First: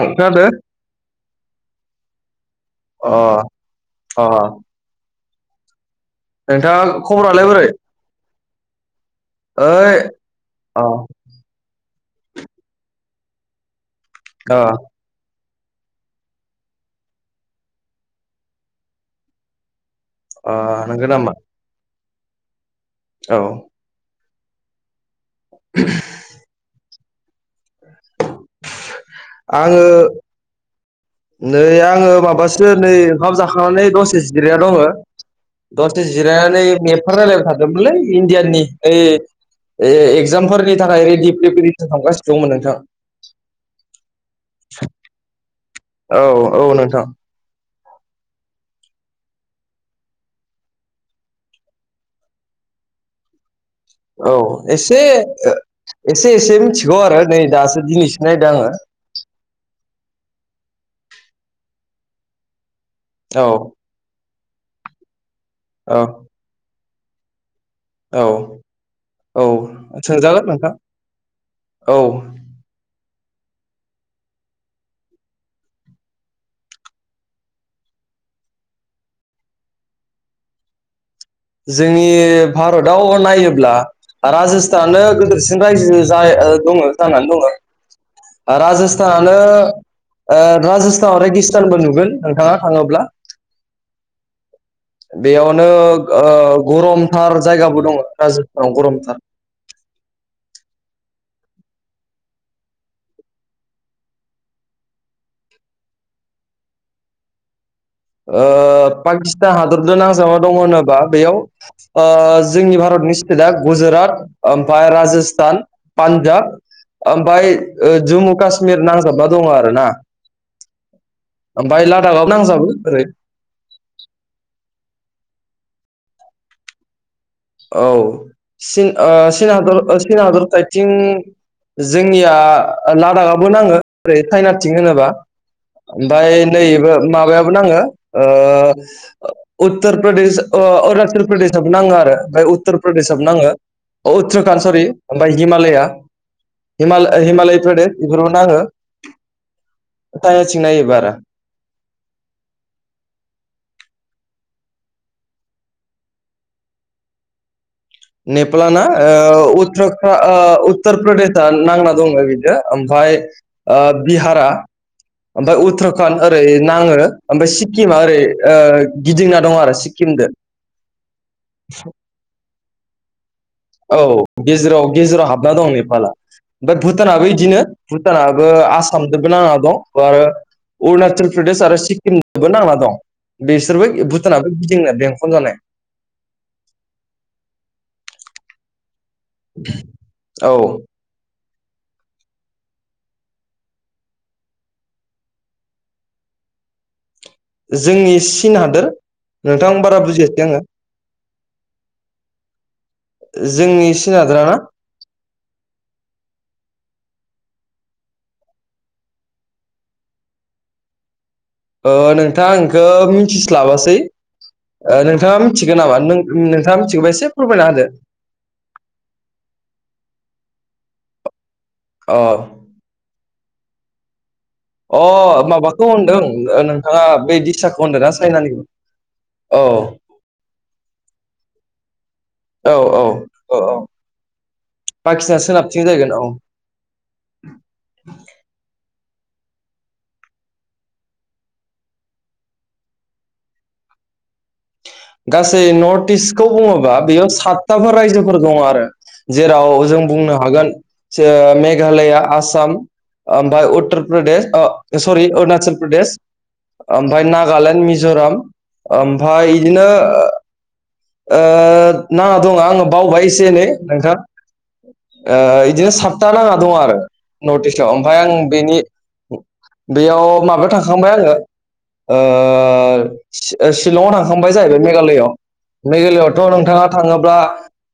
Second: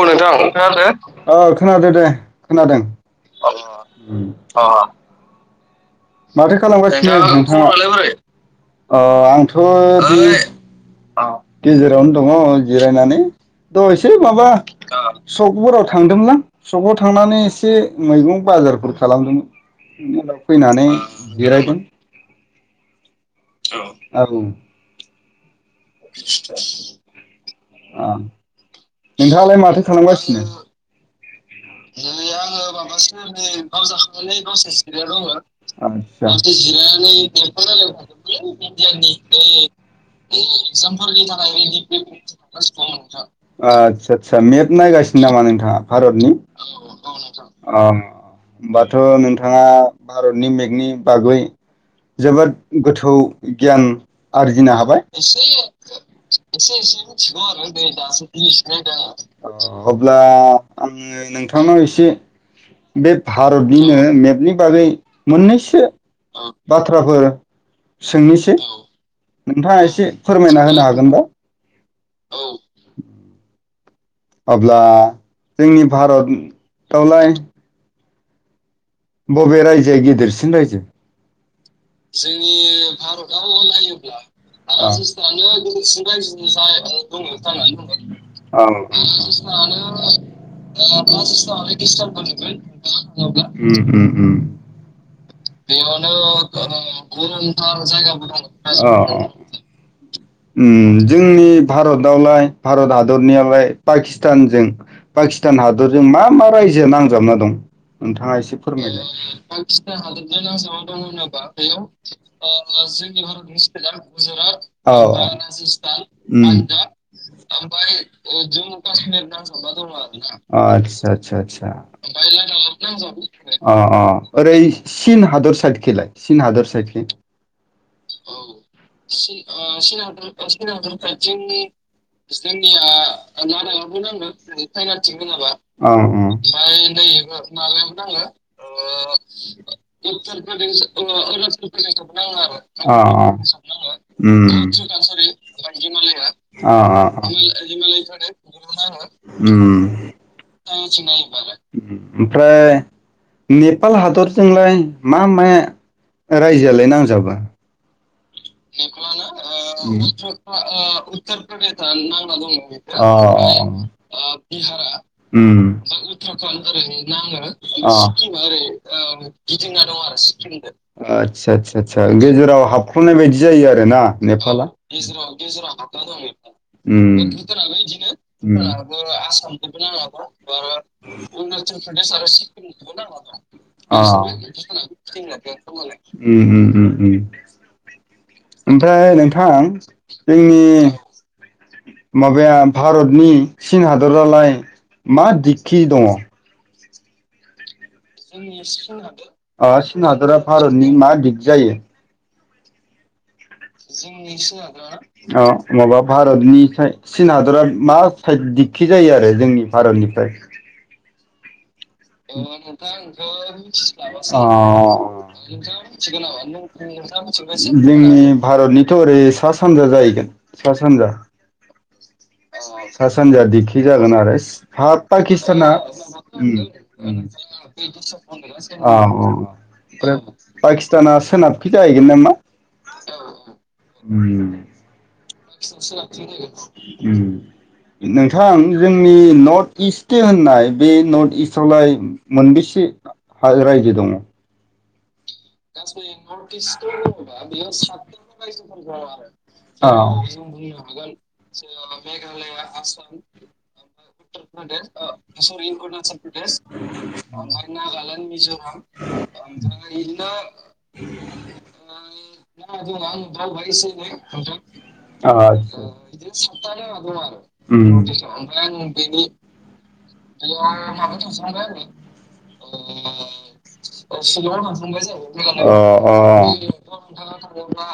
औ नोंथां खोनादो ओ खोनादो दे खोनादों अ ओम अ माथो नोंथाङा खालामगासिनो खबरालाय बोरै नोंथाङा [inaudible] अ आंथ' ओइ बि अ औ गेजेरावनो दङ जिरायनानै दहाय एसे माबा अ सकफोराव थांदोंमोनलां सकाव थांनानै एसे मैगं बाजारफोर खालामदोंमोन उनाव अ फैनानै नंगौ नामा जिरायदों औ औ [inaudible] ओ नोंथाङालाय आङो माथो खालामगासिनो नै आङो माबासो नै ओंखाम जाखांनानै दसे जिराया दङ दसेसे आदसा जिर दा नै मेपफोर नायलाबाय आदसा थादोंमोनलै इण्डियाननि ऐ ए एगजामफोरनि थाखाय रेदि [unintelligible] आदसा सा सा मेप नायगासिनो नामा नोंथाङा भारतनि थ अ होनोमबाथ' नोंथाङा भारतनि मेगनि बागै जोबोद गोथौ गियान औ आरजिनो एसे हाबाय इसे एसे एसे इसे इसे मिथिगौ आरो नै दिनैसो दासो नायदों आङो [inaudible] अब्ला आङो नोंथांनाव एसे बे औ भारतनिनो मेपनि बागै मोननैसो बाथ्राफोर औ सोंनिसै औ नोंथाङा एसे सोंजागोन फोरमायना नोंथां होनो हागोन दा औ अब्ला जोंनि भारतआवलाय बबे रायजोआ गिदिरसिन रायजो? जोंनि भारताव नायोब्ला राजस्थानानो राजस्तानानो गोदोरसिन रायजो गेदेरसिन राय जाय ओ दङ औ जानानै दङ राजस्थानानो ओ राजस्थानाव रेगिस्तानबो नुगोन नोंथाङा थाङोब्ला औ औ [unintelligible] उम बेयावनो उम ओ गरमथार उम जायगाबो दङ राजस्थानाव ओ गरमथार औ उम जोंनि भारतआवलाय भारत हादरनियावलाय पाकिस्तानजों पाक किस्तान हादरजों मा मा रायजो नांजाबना दं? नोंथाङा एसे ओ फोरमायदो पाकिस्तान हादरजों नांजाबना दङ होनोबा बेयाव ओ । औ जोंनि भारतनि स्टेटआ ओम गुजरात ओमफ्राय राजस्थान पान्जाब ओमफ्राय ओ जम्मु काश्मिर नांजाबना दङ आरो ना अ आतसा आतसा आतसा ओमफ्राय [unintelligible] नांजाबो ओरै अ अ ओरै सिन हादर साइदखिलाय सिन हादर साइदखि? औ चिन ओ चिन चिन हादर ओ चिन हादर साइदथिं जोंनिया लादाखआबो नाङो ओरै चाय नाथिं होनोबा अ अ। ओमफाय नैबो माबायाबो नाङो ओ उत्तर प्रदेश ओ अरुणाचल प्रदेशाबो नाङो आरो ओमफ्राय अ उत्तर प्रदेश आ नाङो। उत्तराखणड उम सरि ओमफ्राय हिमालया अ हिमाल अ अ हिमालय प्रदेश बेफोरबो नाङो ओम चाइनाथिं नायोबा आरो ओमफ्राय नेपाल हादरजोंलाय मा माया रायजोआलाय नांजाबा? नेपालाना ओ उत्तराखा ओ उत्तर प्रदेशआ नांना दङ बिजो ओमफाय अ अ ओम अ ओमफ्राय उत्तराखन्ड ओरै नाङो ओमफ्राय सिक्किमा ओरै ओ गिदिंना दं आरो सिक्किमदो आतसा आतसा आतसा गेजेराव हाब ख'नाय बायदि जायो आरो ना औ नेपाला? गेजेराव गेजेराव हाबना दं नेपाला ओमफ्राय भुटानाबो इदिनो उम भुटानाबो आसामदोबो उम नांना दं आरो अ अरुणाचल प्रदेश आरो उम सिक्किमजोंबो नांना दं उम बिसोरबो भुटानाबो उम गिदिंनो बेंखन जानाय उम । [inaudible] ओमफ्राय नोंथां औ जोंनि माबाया भारतनि चीन हादरालाय मा दिगखि दङ? जोंनि चीन हादोर ओ नोंथां बारा चिन हादरा बुजियासै आङो भारतनि मा दिग जायो? जोंनि चीन हादोरा ना अ माबा भारतनिफ्राय चिन हादरा मा साइद दिगखि जायो आरो जोंनि भारतनिफ्राय? ओ अ नोंथां आं इखो मिथिस्लाबासै ओ नोंथाङा मिथिगोन नामा नों नोंथाङा मिथिगौबा एसे फोरमायना होदो जोंनि भारतनिथ' ओरै सा सानजा जाहैगोन सा सानजा । अ सानजा दिगखि जागोन आरो हाब अ पाकिस्ताना माबाखौ होनदों ओ नोंथाङा बे दिसाखौ होनदों ना चाइनानि अ औ ओमफ्राय पाकिस्ताना सोनाबखि जाय हैगोन नामा । औ औ औ उम [unintelligible] जाहैगोन औ उम नोंथां जों नि नर्थ इस्टि होननाय बे नर्थ इस्टआवलाय मोनबेसे आरो रायजो दङ? [inaudible] गासै नर्थ इस्टखौ बुङोबा बेयाव सातथाफोर रायजोफोर दङ आरो जेराव औ जों बुं नो हागोन ओ मेघालया आसाम ओमफ्राय उत्तर प्रदेश ओ सरि अरुणाचल प्रदेश ओमफ्राय [inaudible] फाय इदिनो ओ नाङा दङ आङो बावबाय एसे एनै नोंथां। आदसा बिदिनो सातथा नाङा दं आरो नर्थ इस्आव ओमफ्राय आं बेनि उम बेयाव माबायाव थांखांबाय आङो सिलं ओमफ्राय मेघालय थांखांबाय अ अ मेघालआवथ' नोंथाङा थाङोब्ला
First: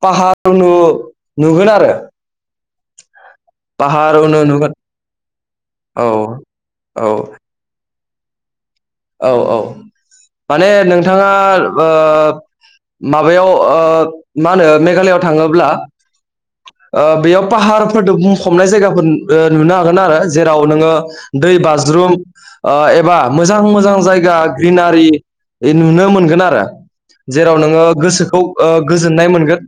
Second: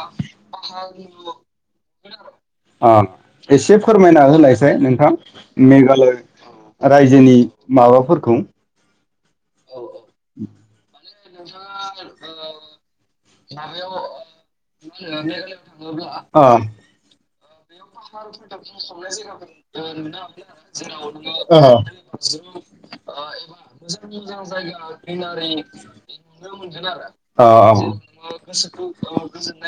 पाहार नुगोन आरो एसे पाहार फोरमायना उनु होलायसै नुगोन नोंथां औ मेघालय औ रायजोनि माबाफोरखौ औ औ माने नोंथाङा माबायाव मा होनो मेघालआव थाङोब्ला ओ बेयाव पाहारफोरजों बुंफबनाय जायगाफोर नुनो हागोन आरो जेराव नोङो दै ओ बाज्रुम एबा मोजां मोजां जायगा ग्रिनारि नुनो मोनगोन आरो अ जेराव नोङो गोसोखौ गोजोन्नाय मोनगोन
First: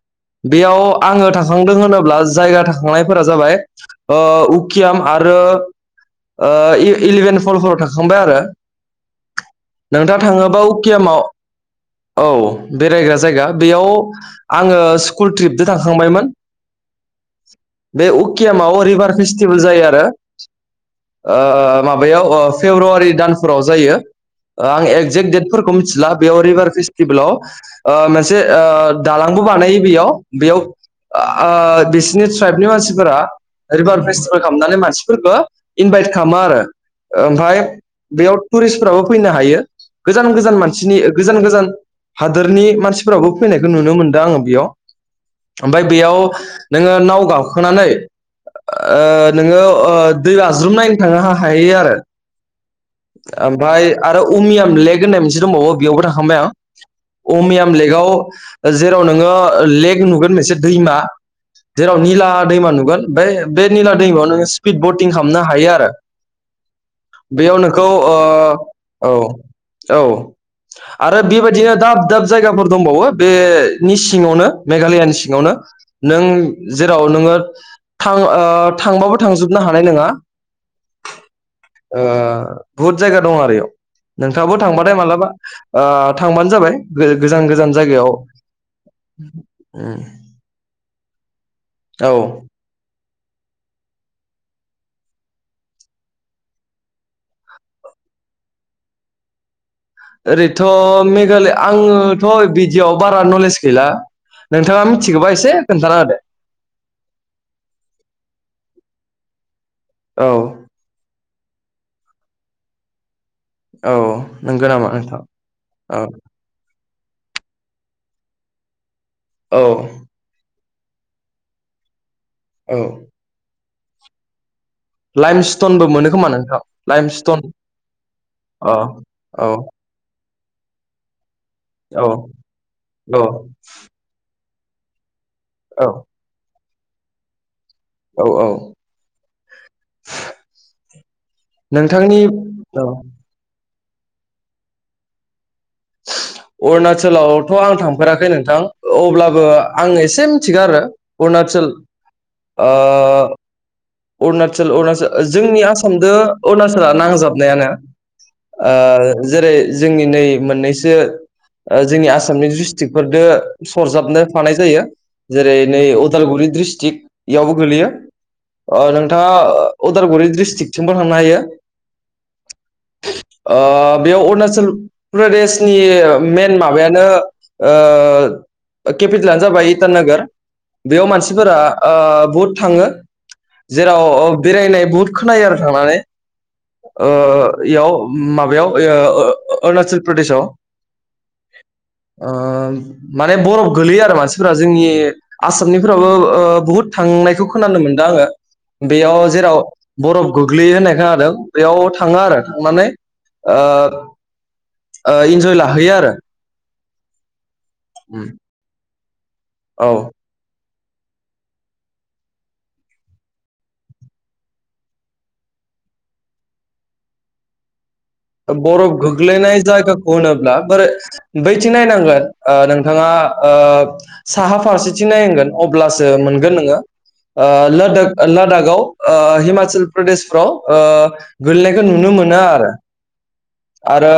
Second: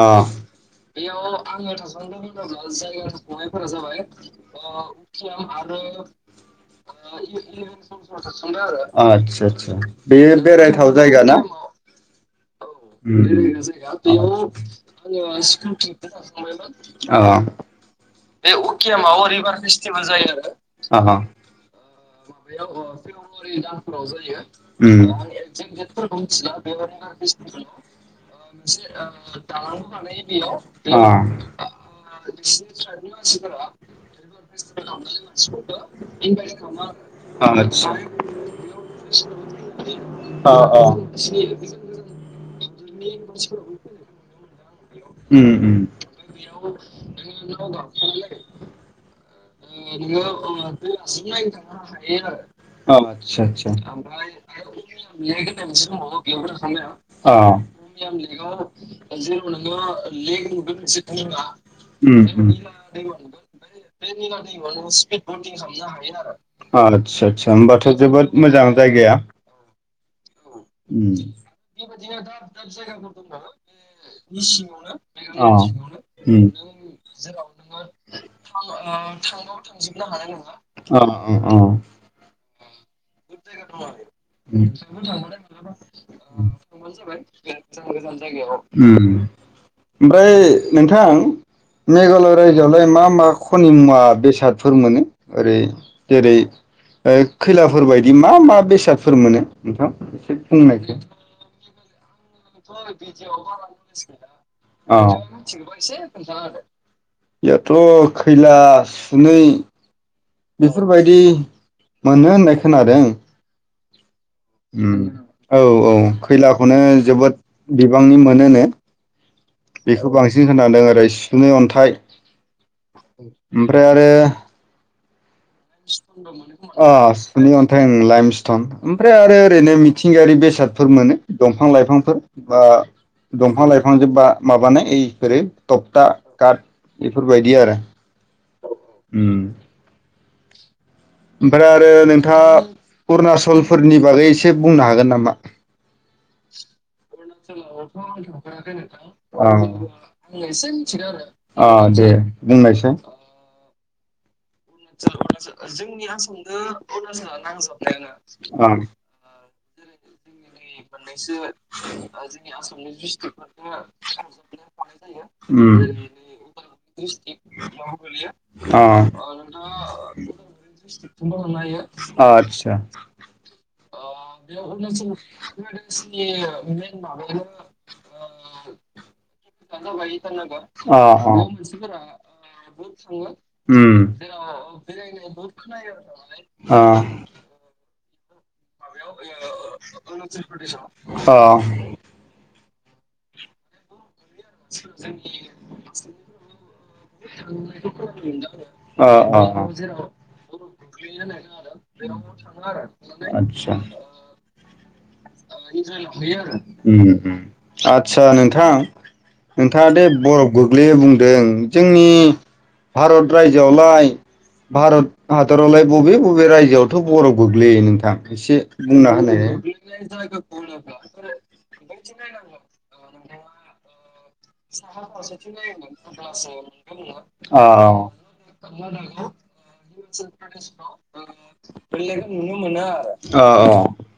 अ बेयाव आङो थाखांदों होनोब्ला जायगा जाया थांखांनायफोरा गायफोरा जाबाय ओ उकियाम उखय आरो ओ इलेभेन फलफोराव थांखांबाय आरो [unintelligible] आतसा आसा बे नोंथाङा थाङोबा बेरायथाव उकियामाव जायगा ना [unintelligible] औ बेरायग्रा जायगा बेयाव आङो स्कुल ट्रिपजों थांखांबायमोन [unintelligible] पकियामाव रिभार फेस्टिभेल जायो आरो अ माबायाव फेब्रुवारि दानफोराव जायो आं उम एगजेक्ट डेटफोरखौ मिथिला बेयाव रिभार फेसटिभेलाव मोनसे दालांबो बानायो बेयाव बेयाव बिसिनि ट्राइबनि मानसि रिभार फेस्टिभेल खालामनानै मानसिफोरखौ इनभाइट खालामो आरो अ ओमफ्राय आतसा बेयाव टुरिस्टफ्राबो फैनो हायो गोजान अ गोजान अ मानसिनि गोजान गोजान हादोरनि मानसिफोराबो फैनायखौ नुनो मोनदों आङो बेयाव उम उम ओमफ्राय बेयाव नोङो नाव गाखोनानै नोङो दै बाज्रुम नायनो थांनो हायो आरो आतसा आतसा ओमफ्राय आरो अमियाम लेक होननाय मोनसे दंबावो बेयावबो थांखांबाय आं अ अमियाम लेकआव जेराव नोङो लेक नुगोन मोनसे दैमा जेराव उम निला दैमा उम नुगोन नो सिपिड बटिं खालामनो हायो आरो आदसा आदसा बेयाव होमबाथ' नोंखौ जोबोद मोजां औ जायगाया औ उम आरो बेबायदिनो दाब दाब जायगाफोर दंबावो बेनि सिङावनो मेघालयानि अ सिङावनो नों उम जेराव नोङो थ थांबाबो थांजोबनो हानाय नङा अ बहुद जायगा दं आरो बेयाव नोंथाङाबो उम थांबाथाय मालाबा थांबानो जाबाय गोजान गोजान जायगायाव उम [unintelligible] ओमफ्राय नोंथां औ मेघालय रायजोआवलाय मा मा खनि मुवा बेसादफोर मोनो ओरै जेरै खैलाफोर बायदि मा मा बेसादफोर मोनो नोंथां एसे ओरैथ' बुंनायखौ थ' मेघालय आङोथ' बिदियाव बारा नलेज गैला नोंथाङा मिथिगौबा एसे खोन्थाना होदो ख [unintelligible] सिला सुनै औ बेफोरबायदि मोनो होननाय खोनादों औ नंगौ नामा नोंथां औ औ खैलाखौनो जोबोद बिबांनि मोनोनो औ बेखौ बांसिन खोनादों ओरै सुनै अन्थाइ औ ओमफ्राय आरो लाइम स्टनबो मोनो खोमा नोंथां लाइम स्टन नि अन्थाइ लाइमस्टन अ ओमफ्राय आरो औ ओरैनो मिथिंगायारि बेसे बेसादफोर मोनो दंफां औ लाइफांफोर बा दंफां लाइफांजों बा माबानाय इ जेरै औ थकटा काट बेफोरबायदि आरो औ औ उम ओमफ्राय आरो नोंथांनि नोंथाङा औ अरुणचल फुलफोरनि बागै एसे बुंनो हागोन नामा अरुणाचल औ थ' आं थांफेराखै नोंथां अब्लाबो आं एसे मिथिगो आरो अरुणाचल बुंनायसै अरुणचल अरुणचल जोंनि आसामजों अरुणाचला नांजाबनायानो अ जेरै जोंनि नै मोननै जोंनि आसामनि दिसतिकफोरजों सरजाबनो फानाय जायो जेरै नै उम उदालगुरि डिस्ट्रिक्क इयावबो गोलैयो अ नोंथाङा उदालगुरि डिस्ट्रिक्थिमबो थांनो हायो आतसा ओ बेयाव अरुणचल प्र प्रदेश मेइन माबायानो केपिटेलानो जाबाय इटानगर अ बेयाव अ मानसिफोरा बुहुद थांङो उम जेराव बेरायनाय बुहुत खोनायो आरो थांनानै अ इयाव माबा अरणाचल प्रदेशआव अ अ माने बरफ गोलैयो आरो फोरा जोंनि आसामनिफोराबो बुहुद थांनायखौ खोनानो मोन्दों आंङो बेयाव अ जेराव बरफ गोग्लै होननाय खोनादों बेयाव थांङो आरो थांनानै आतसा ओ इन्जय लाहैयो आरो आदसा नोंथां नोंथाङा औ दे बरफ गोग्लैयो बुंदों जोंनि भारत रायजोआवलाय भारत हादरावलाय बबे बबे रायजोआवथ' बरफ गोग्लैयो नों बरफ गोग्लैनाय जायगाखौ होनोब्ला बोरै बैथि नायनांगोन नोंथाङा ओओ साहा फारसेथि नायांगोन अब्लासो मोनगोन नोंङो अ लादाख लादाखआव हिमाचल प्रदेशफ्राव ओ गोलैनायखौ नुनो मोनो आरो औ औ आरो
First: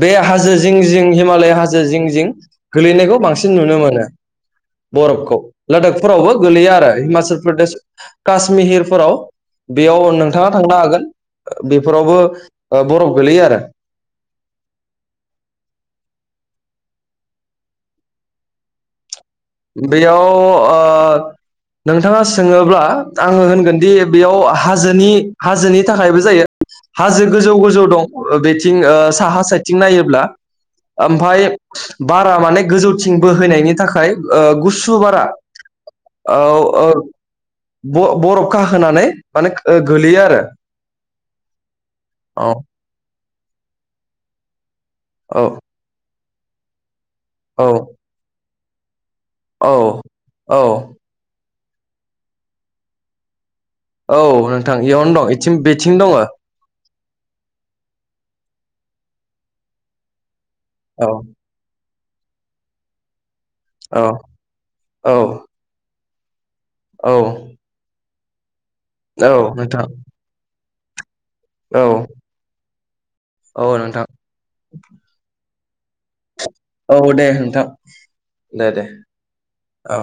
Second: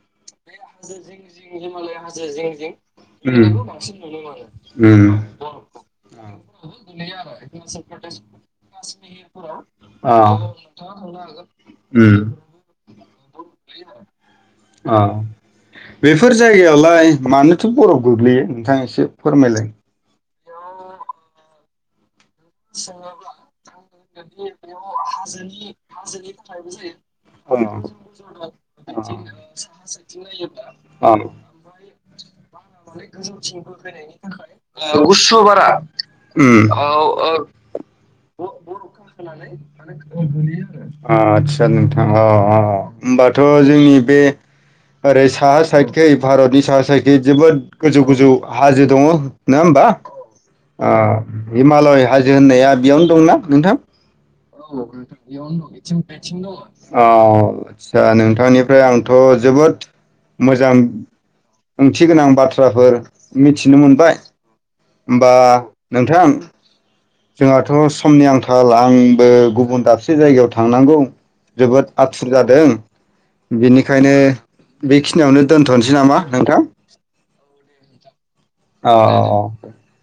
बे हाजो जिं जिं हिमालय हाजो जिं जिं गोलैनायखौ उम बांसिन नुनो मोनो उम बरफखौ लादाखफोरावबो गोलैया आरो हिमाचल प्रदेश काश्मिहिरफोराव बे बेयाव अ नोंथाङा थांनो हागोन उम बेफोरावबो बरफ गोलैयो आरो बेफोर जायगायाव ओमाय मानोथ' बरफ गोग्लैयो नोंथाङा एसे फोरमायलाय बेयाव ओ नोंथाङा सोंङोब्ला आंङो होनगोनदि बेयाव हाजोनि हाजोनि थाखायबो जायो हाजो गोजौ अ गोजौ दं अ साहा साइथिं नायोब्ला औ ओमफाय बार माने गोजौथिं बोहैयनायनि थाखाय गुसु बारा ओम औ औ ब-बरफ खाहोनानै माने ओ गोलैयो आरो आदसा नोंथाङा औ अ अ होमबाथ' जोंनि बे ओरै औ साहा साइतखै भारतनि साहा साइ जोबोद गोजौ गोजौ हाजो दंङ नंङा औ होमबा औ हिमालय हाजो होननाया बेयावनो दंना नोंथां औ नोंथां इयावनो दंथिं बेथिं दंङो औ आदसा नोंथांनिफ्राय आंथ' जोबोद मोजां औ ओंथि गोनां बाथ्राफोर मिथिनो मोनबाय औ होमबा नोंथां जोंहाथ' समनि आंखाल आंबो औ गुबुन नोंथां दाबसे जायगायाव थां थांनांगौ औ जोबोद आथुर जादों औ नोंथां बेनिखायनो बेखिनियावनो दोनोसै नामा नोंथां औ दे नोंथां दे दे औ औ। औ